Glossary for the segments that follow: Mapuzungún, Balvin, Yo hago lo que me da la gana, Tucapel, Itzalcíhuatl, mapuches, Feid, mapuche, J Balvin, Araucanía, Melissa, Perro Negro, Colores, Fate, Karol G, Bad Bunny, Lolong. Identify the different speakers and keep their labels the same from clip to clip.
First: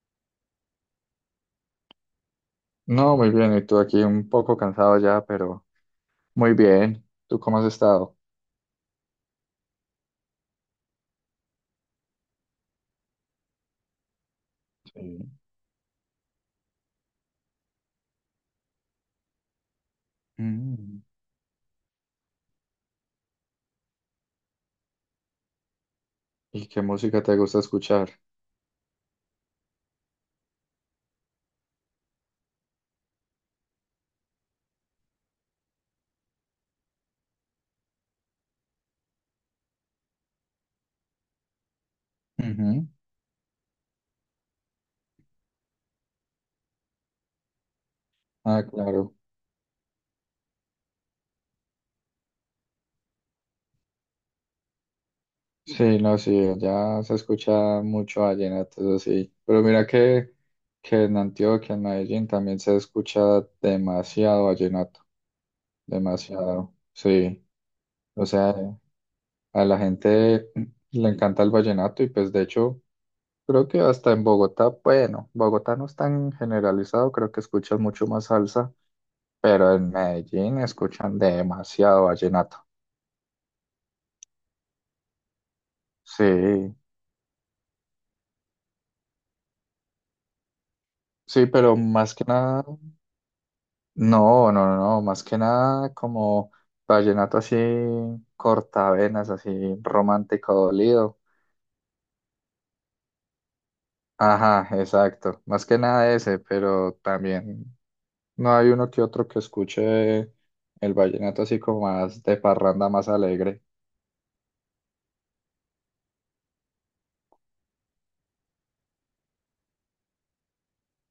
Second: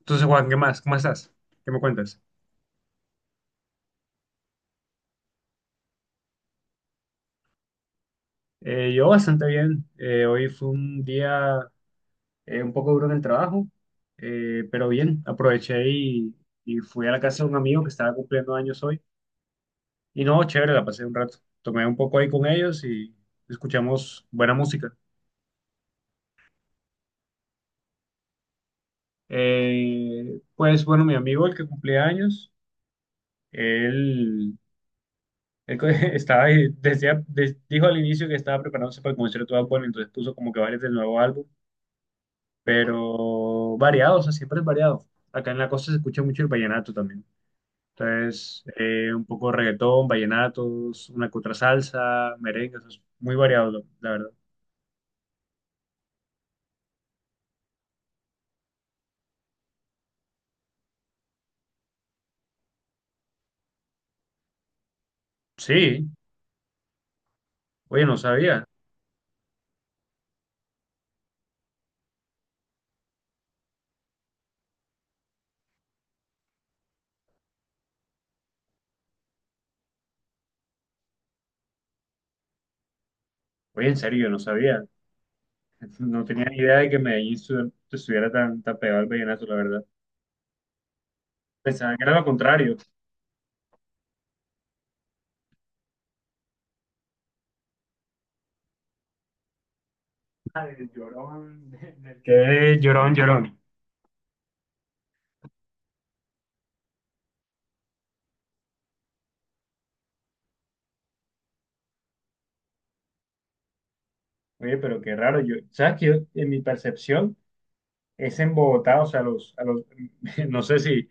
Speaker 1: Entonces, Juan, ¿qué más? ¿Cómo estás? ¿Qué me cuentas?
Speaker 2: No, muy bien. Y tú aquí un poco cansado ya, pero muy bien. ¿Tú cómo has estado?
Speaker 1: Yo bastante bien. Hoy fue un día un poco duro en el trabajo, pero
Speaker 2: Sí.
Speaker 1: bien, aproveché y fui a la casa de un amigo que estaba cumpliendo años hoy. Y no, chévere, la
Speaker 2: Mm.
Speaker 1: pasé un rato. Tomé un poco ahí con ellos y escuchamos buena música.
Speaker 2: ¿Y qué música te gusta escuchar?
Speaker 1: Pues bueno, mi amigo, el que cumplía años, él, estaba, decía, dijo al inicio que estaba preparándose para el concierto de Bad Bunny, entonces puso como que varios del nuevo álbum,
Speaker 2: Ujú.
Speaker 1: pero variado, o sea, siempre es variado. Acá en la costa se escucha mucho el vallenato también.
Speaker 2: Ah,
Speaker 1: Entonces,
Speaker 2: claro.
Speaker 1: un poco reggaetón, vallenatos, una que otra salsa, merengue, o sea, es muy variado, la verdad.
Speaker 2: Sí, no, sí, ya se escucha mucho vallenato, eso sí. Pero mira que en Antioquia, en Medellín, también se escucha demasiado vallenato,
Speaker 1: Sí,
Speaker 2: demasiado, sí.
Speaker 1: oye, no
Speaker 2: O sea,
Speaker 1: sabía.
Speaker 2: a la gente le encanta el vallenato y, pues, de hecho, creo que hasta en Bogotá, bueno, Bogotá no es tan generalizado, creo que escuchan mucho más salsa, pero en Medellín escuchan demasiado vallenato.
Speaker 1: Oye, en serio, yo no sabía. No tenía ni
Speaker 2: Sí,
Speaker 1: idea de que estuviera tan, tan pegado al vallenato, la verdad.
Speaker 2: sí, pero
Speaker 1: Pensaba que era
Speaker 2: más
Speaker 1: lo
Speaker 2: que nada,
Speaker 1: contrario.
Speaker 2: no, no, no, no, más que nada como vallenato así cortavenas, así romántico
Speaker 1: Ah, el
Speaker 2: dolido.
Speaker 1: llorón, del que es llorón, llorón.
Speaker 2: Ajá, exacto, más que nada ese, pero también no hay uno que otro que escuche el vallenato así como más de parranda, más alegre.
Speaker 1: Oye, pero qué raro. Yo, ¿sabes qué? En mi percepción es en Bogotá, o sea, a los, no sé si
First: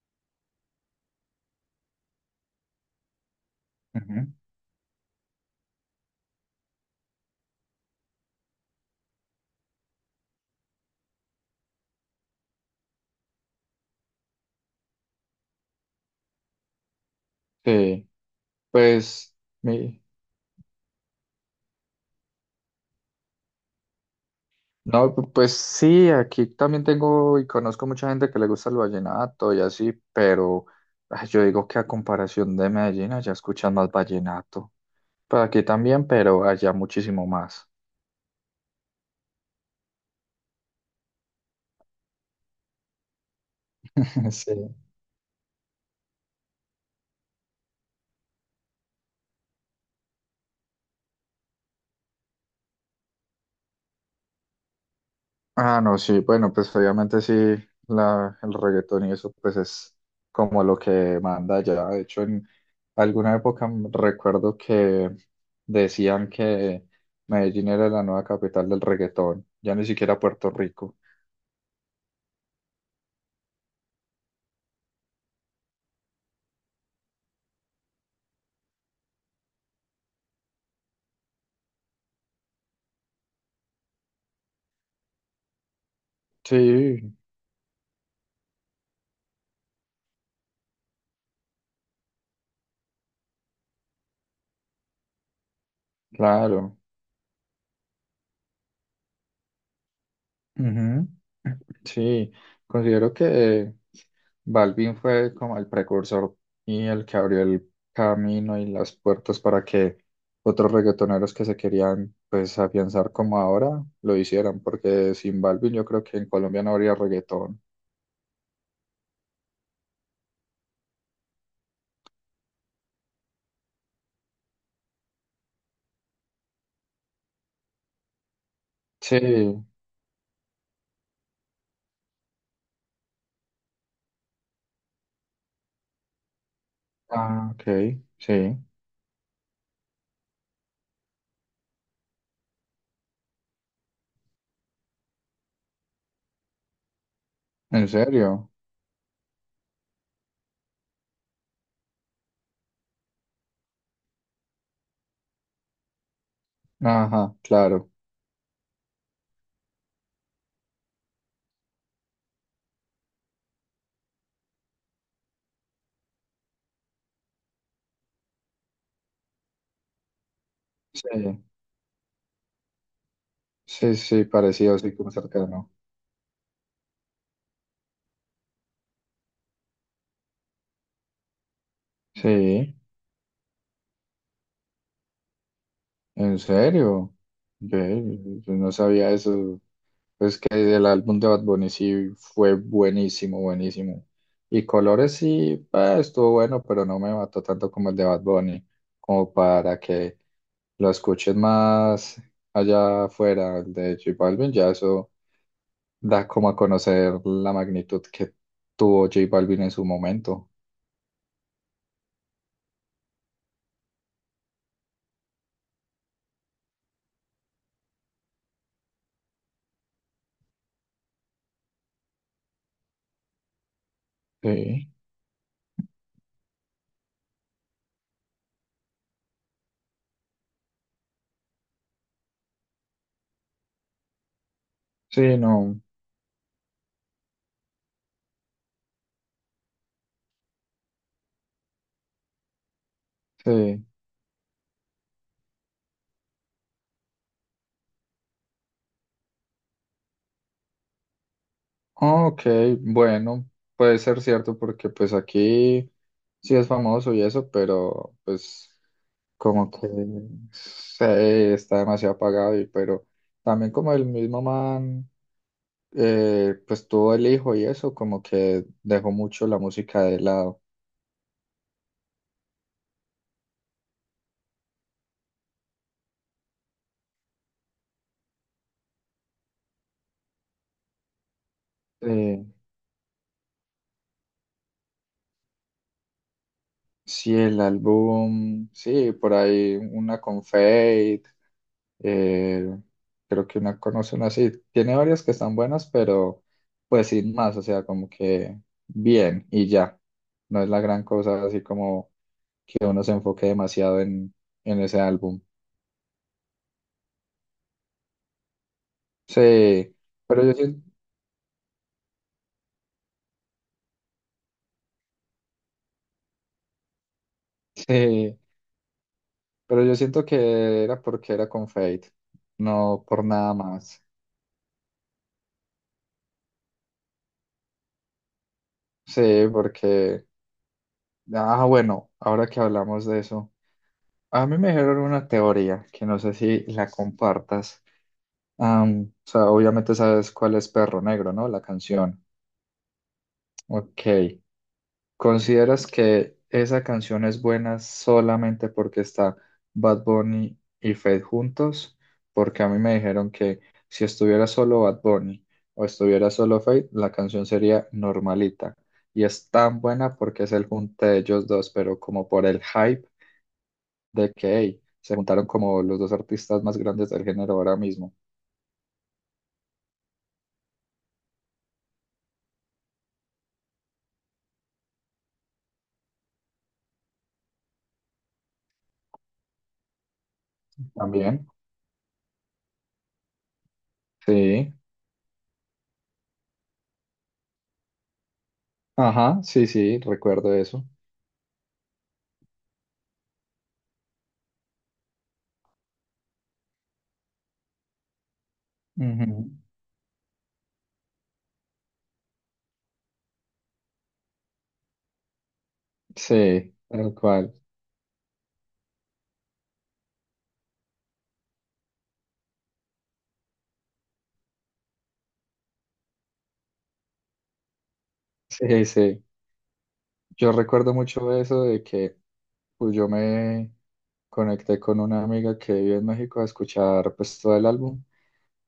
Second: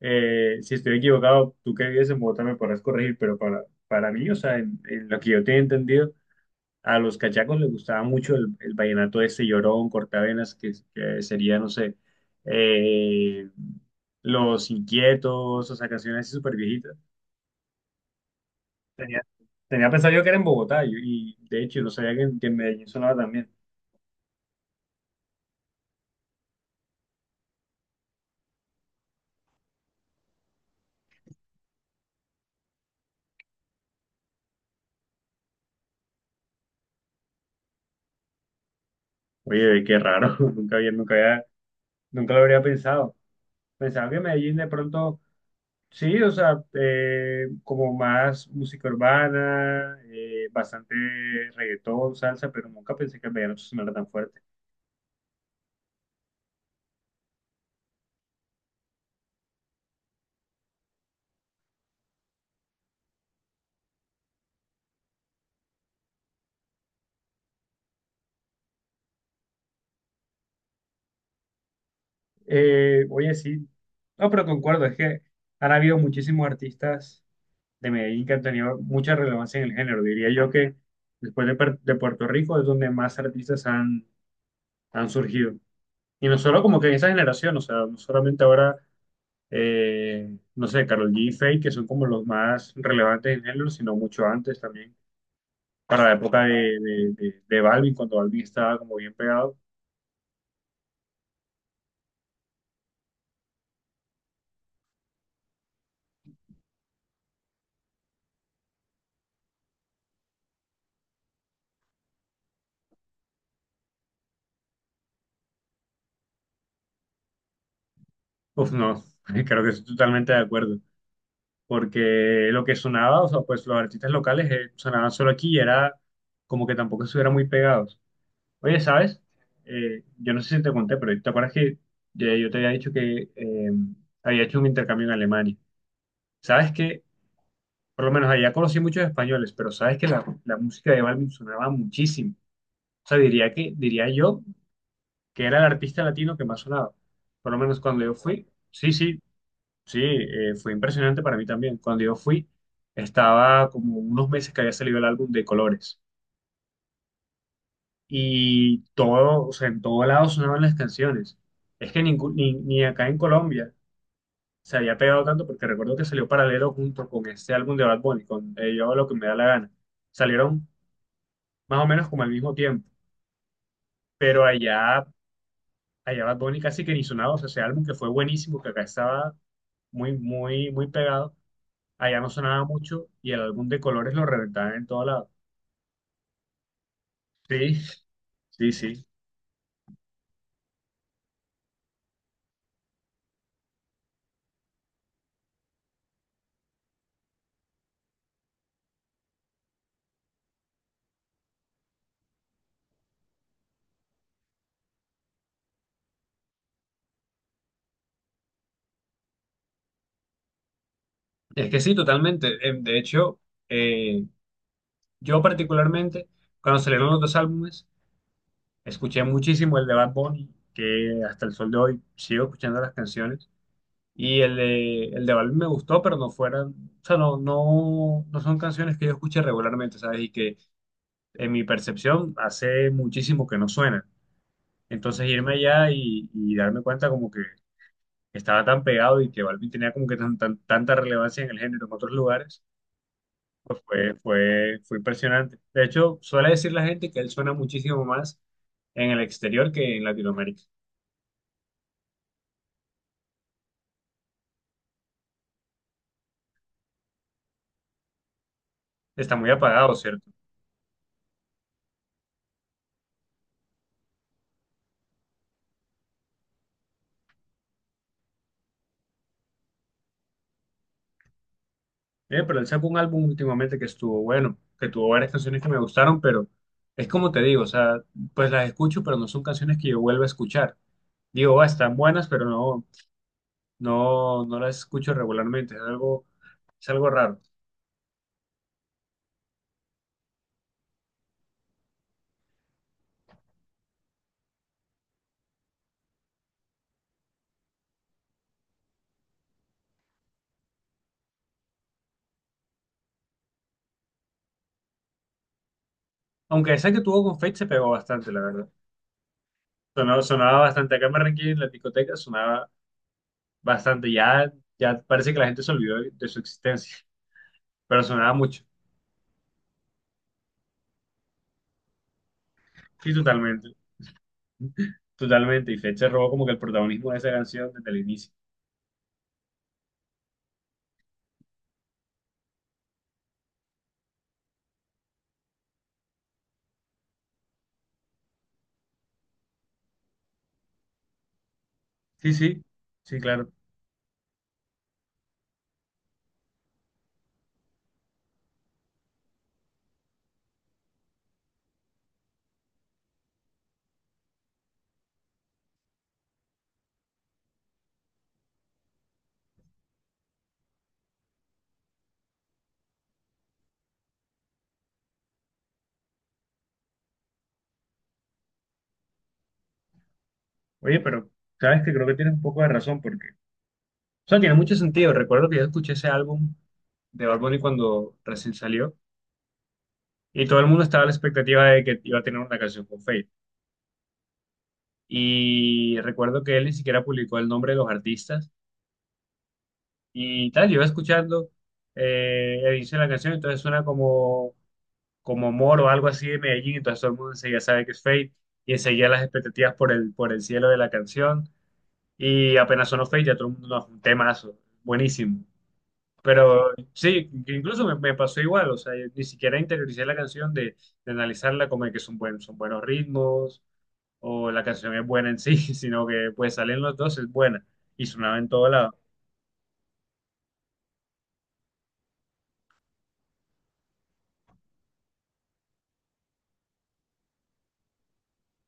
Speaker 1: si estoy equivocado, tú que vives en Bogotá me podrás corregir, pero para mí,
Speaker 2: Ujú.
Speaker 1: o sea, en lo que yo tenía entendido, a los cachacos les gustaba mucho el vallenato ese llorón, cortavenas, que sería, no sé, eh, Los Inquietos, o sea, canciones así súper viejitas.
Speaker 2: Sí.
Speaker 1: Tenía,
Speaker 2: Pues,
Speaker 1: tenía
Speaker 2: mi,
Speaker 1: pensado yo que era en Bogotá, y de hecho, no sabía en que en Medellín sonaba también.
Speaker 2: no, pues sí, aquí también tengo y conozco mucha gente que le gusta el vallenato y así, pero ay, yo digo que a comparación de Medellín, allá escuchan más vallenato. Pues aquí también, pero allá muchísimo más.
Speaker 1: Oye, qué raro, nunca lo habría pensado. Pensaba que
Speaker 2: Sí.
Speaker 1: Medellín de pronto. Sí, o sea, como más música urbana, bastante reggaetón, salsa, pero nunca pensé que el vallenato sonara tan fuerte.
Speaker 2: Ah, no, sí, bueno, pues obviamente sí, el reggaetón y eso, pues, es como lo que manda ya. De hecho, en alguna época recuerdo que decían que Medellín era la nueva capital del reggaetón, ya ni siquiera Puerto Rico.
Speaker 1: Oye, sí, no, pero concuerdo, es que han habido muchísimos artistas de Medellín que han tenido mucha relevancia en el género. Diría yo que después de, de Puerto Rico es donde más artistas han surgido. Y no solo como que en esa
Speaker 2: Sí,
Speaker 1: generación, o sea, no solamente ahora, no sé, Karol G y Feid, que son como los más relevantes en el género, sino mucho antes también. Para la época
Speaker 2: claro.
Speaker 1: de Balvin, cuando Balvin estaba como bien pegado,
Speaker 2: Ujú. Sí, considero que Balvin fue como el precursor y el que abrió el camino y las puertas para que otros reggaetoneros que se querían, pues, afianzar como ahora lo hicieran, porque sin Balvin yo creo que en Colombia no habría reggaetón.
Speaker 1: pues no, creo que estoy totalmente de acuerdo, porque lo que sonaba, o sea, pues los artistas locales sonaban solo aquí y era como que tampoco estuvieran muy pegados. Oye,
Speaker 2: Sí,
Speaker 1: ¿sabes? Yo no sé si te conté, pero ¿te acuerdas que ya yo te había dicho que había hecho un intercambio en Alemania? ¿Sabes que
Speaker 2: ah, ok.
Speaker 1: por lo menos allá
Speaker 2: Sí,
Speaker 1: conocí muchos españoles? Pero sabes que la música de Balvin sonaba muchísimo. O sea, diría que, diría yo, que era el artista latino que más sonaba. Por lo menos
Speaker 2: en
Speaker 1: cuando yo fui,
Speaker 2: serio.
Speaker 1: sí, sí, sí, fue impresionante para mí también. Cuando yo fui, estaba como unos meses que había salido el álbum de Colores
Speaker 2: Ajá, claro.
Speaker 1: y todo, o sea, en todo lado sonaban las canciones. Es que ni acá en Colombia se había pegado tanto porque recuerdo que salió paralelo junto con este álbum de Bad Bunny, con Yo hago lo que me da la gana. Salieron
Speaker 2: Sí,
Speaker 1: más o menos como al mismo tiempo,
Speaker 2: sí, sí,
Speaker 1: pero
Speaker 2: parecido así
Speaker 1: allá,
Speaker 2: como cercano.
Speaker 1: allá Bad Bunny casi que ni sonaba, o sea, ese álbum que fue buenísimo, que acá estaba muy, muy, muy pegado. Allá no sonaba
Speaker 2: Sí,
Speaker 1: mucho y el álbum de colores lo reventaban en todo lado.
Speaker 2: en serio.
Speaker 1: Sí,
Speaker 2: Ve, yo
Speaker 1: sí,
Speaker 2: no
Speaker 1: sí.
Speaker 2: sabía eso. Es que el álbum de Bad Bunny sí fue buenísimo, buenísimo. Y Colores sí, estuvo bueno, pero no me mató tanto como el de Bad Bunny, como para que lo escuches más allá afuera. El de J Balvin, ya eso da como a conocer la magnitud que tuvo J Balvin en su momento.
Speaker 1: Es que sí, totalmente. De hecho, eh, yo particularmente, cuando salieron los dos álbumes, escuché muchísimo el de Bad Bunny, que hasta el sol de hoy sigo escuchando las canciones. Y
Speaker 2: Sí,
Speaker 1: el de Bad Bunny me gustó, pero no fueran, o sea, no son canciones que yo escuche regularmente, ¿sabes? Y que en mi percepción hace muchísimo que no suenan. Entonces
Speaker 2: sí,
Speaker 1: irme
Speaker 2: no,
Speaker 1: allá y darme cuenta como que estaba tan pegado y que Balvin tenía como que tanta relevancia en el género en otros lugares, pues
Speaker 2: sí.
Speaker 1: fue impresionante. De hecho, suele decir la gente que él suena muchísimo más en el exterior que en Latinoamérica.
Speaker 2: Ok, bueno, puede ser cierto porque, pues, aquí sí es famoso y eso, pero pues...
Speaker 1: Está muy
Speaker 2: como que
Speaker 1: apagado, ¿cierto?
Speaker 2: se está demasiado apagado y pero también como el mismo man, pues, tuvo el hijo y eso como que dejó mucho la música de lado.
Speaker 1: Pero él sacó un álbum últimamente que estuvo bueno, que tuvo varias canciones que me gustaron, pero es como te digo, o sea, pues las escucho, pero no son canciones que yo vuelva a escuchar. Digo, ah, están buenas, pero
Speaker 2: eh,
Speaker 1: no las escucho regularmente, es algo
Speaker 2: sí,
Speaker 1: raro.
Speaker 2: el álbum sí, por ahí una con Fate, eh, creo que una conocen así, tiene varias que están buenas, pero, pues, sin más, o sea, como que bien y ya, no es la gran cosa así como que uno se enfoque demasiado en ese álbum.
Speaker 1: Aunque esa que tuvo con Fate se pegó bastante, la verdad.
Speaker 2: Sí,
Speaker 1: Sonaba,
Speaker 2: pero yo,
Speaker 1: sonaba bastante. Acá en Barranquilla, en la discoteca, sonaba bastante. Ya, ya parece que la gente se olvidó de su existencia, pero sonaba
Speaker 2: sí,
Speaker 1: mucho.
Speaker 2: pero yo siento que era porque era con Fate, no
Speaker 1: Sí,
Speaker 2: por nada
Speaker 1: totalmente.
Speaker 2: más.
Speaker 1: Totalmente. Y Fate se robó como que el protagonismo de esa canción desde el inicio.
Speaker 2: Sí, porque, ah, bueno, ahora que hablamos de eso, a mí me dijeron una teoría que no sé si la compartas. O sea, obviamente sabes cuál es Perro Negro, ¿no? La canción.
Speaker 1: Sí, sí. Sí, claro.
Speaker 2: Ok. ¿Consideras que esa canción es buena solamente porque está Bad Bunny y Fate juntos? Porque a mí me dijeron que si estuviera solo Bad Bunny o estuviera solo Fate, la canción sería normalita. Y es tan buena porque es el junte de ellos dos, pero como por el hype de que hey, se juntaron como los dos artistas más grandes del género ahora mismo.
Speaker 1: Oye, pero sabes que creo que tienes un poco de razón porque... O sea, tiene mucho sentido. Recuerdo que yo escuché ese álbum de Bad Bunny cuando recién salió y todo el mundo estaba a la
Speaker 2: También,
Speaker 1: expectativa de que iba a tener una canción con Fate.
Speaker 2: sí,
Speaker 1: Y recuerdo que él ni siquiera publicó el nombre de los artistas
Speaker 2: ajá, sí, sí,
Speaker 1: y
Speaker 2: recuerdo
Speaker 1: tal. Yo
Speaker 2: eso.
Speaker 1: iba escuchando el inicio de la canción, entonces suena como, como Moro o algo así de Medellín, entonces todo el mundo enseguida sabe que es Fate y enseguida las
Speaker 2: Ujú.
Speaker 1: expectativas por el cielo de la canción y apenas sonó Fate ya todo el mundo, "No, un temazo, buenísimo". Pero
Speaker 2: Sí, tal
Speaker 1: sí, que
Speaker 2: cual.
Speaker 1: incluso me pasó igual, o sea, yo ni siquiera interioricé la canción de analizarla como de que son buenos ritmos, o la canción es buena en sí, sino que pues salen los dos, es buena y sonaba en todo
Speaker 2: Sí,
Speaker 1: lado.
Speaker 2: sí. Yo recuerdo mucho eso de que, pues, yo me conecté con una amiga que vive en México a escuchar, pues, todo el álbum,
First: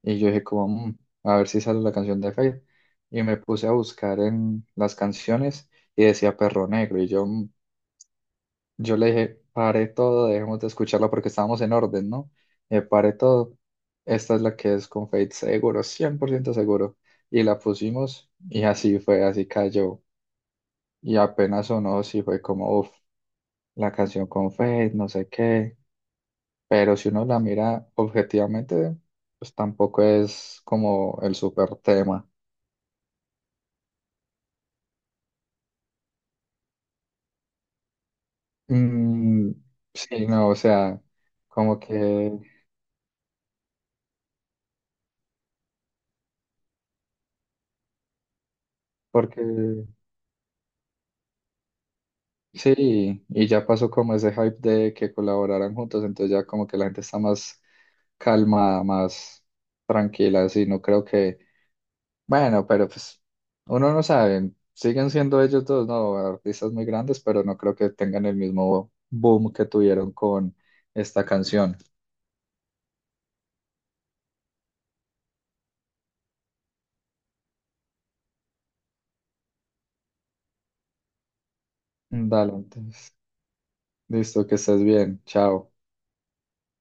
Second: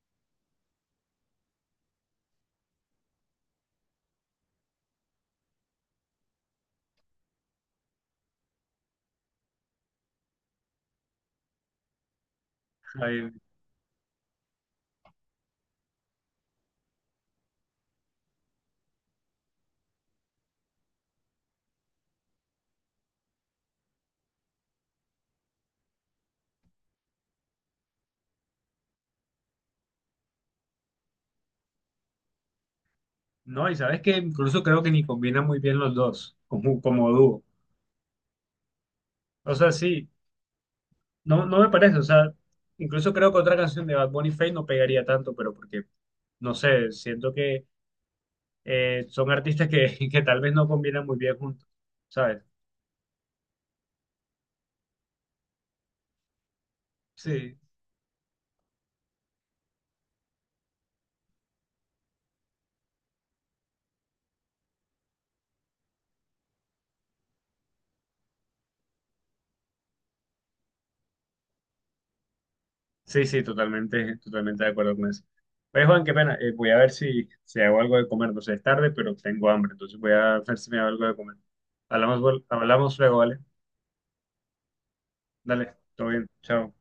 Speaker 2: y yo dije como "Mm, a ver si sale la canción de Fade", y me puse a buscar en las canciones y decía Perro Negro y yo, "Mm". Yo le dije, pare todo, dejemos de escucharla porque estábamos en orden, ¿no? Pare
Speaker 1: Ay,
Speaker 2: todo, esta es la que es con Fade seguro, 100% seguro, y la pusimos y así fue, así cayó, y apenas sonó, sí fue como uff. La canción con Fate, no sé qué, pero si uno la mira objetivamente, pues, tampoco es como el super tema.
Speaker 1: no, y sabes que incluso creo que ni combinan muy bien los dos como, como dúo.
Speaker 2: Mm,
Speaker 1: O sea, sí,
Speaker 2: sí, no, o sea,
Speaker 1: no, no me
Speaker 2: como
Speaker 1: parece, o
Speaker 2: que,
Speaker 1: sea, incluso creo que otra canción de Bad Bunny Feid no pegaría tanto, pero porque, no sé, siento que son
Speaker 2: porque
Speaker 1: artistas que, que tal vez no combinan muy bien juntos, ¿sabes?
Speaker 2: sí, y ya pasó como ese hype de que colaboraran juntos, entonces ya como que la gente está
Speaker 1: Sí.
Speaker 2: más calmada, más tranquila, así, no creo que... Bueno, pero, pues, uno no sabe, siguen siendo ellos dos, ¿no? Artistas muy grandes, pero no creo que tengan el mismo boom que tuvieron con esta canción.
Speaker 1: Sí, sí, totalmente, totalmente de acuerdo con eso. Pues Juan, qué pena, voy a ver si hago algo de comer, no sé, es tarde, pero tengo hambre, entonces voy a ver si me hago algo de comer. Hablamos,
Speaker 2: Dale,
Speaker 1: hablamos
Speaker 2: entonces.
Speaker 1: luego, ¿vale?
Speaker 2: Listo, que estés bien. Chao.
Speaker 1: Dale, todo bien, chao.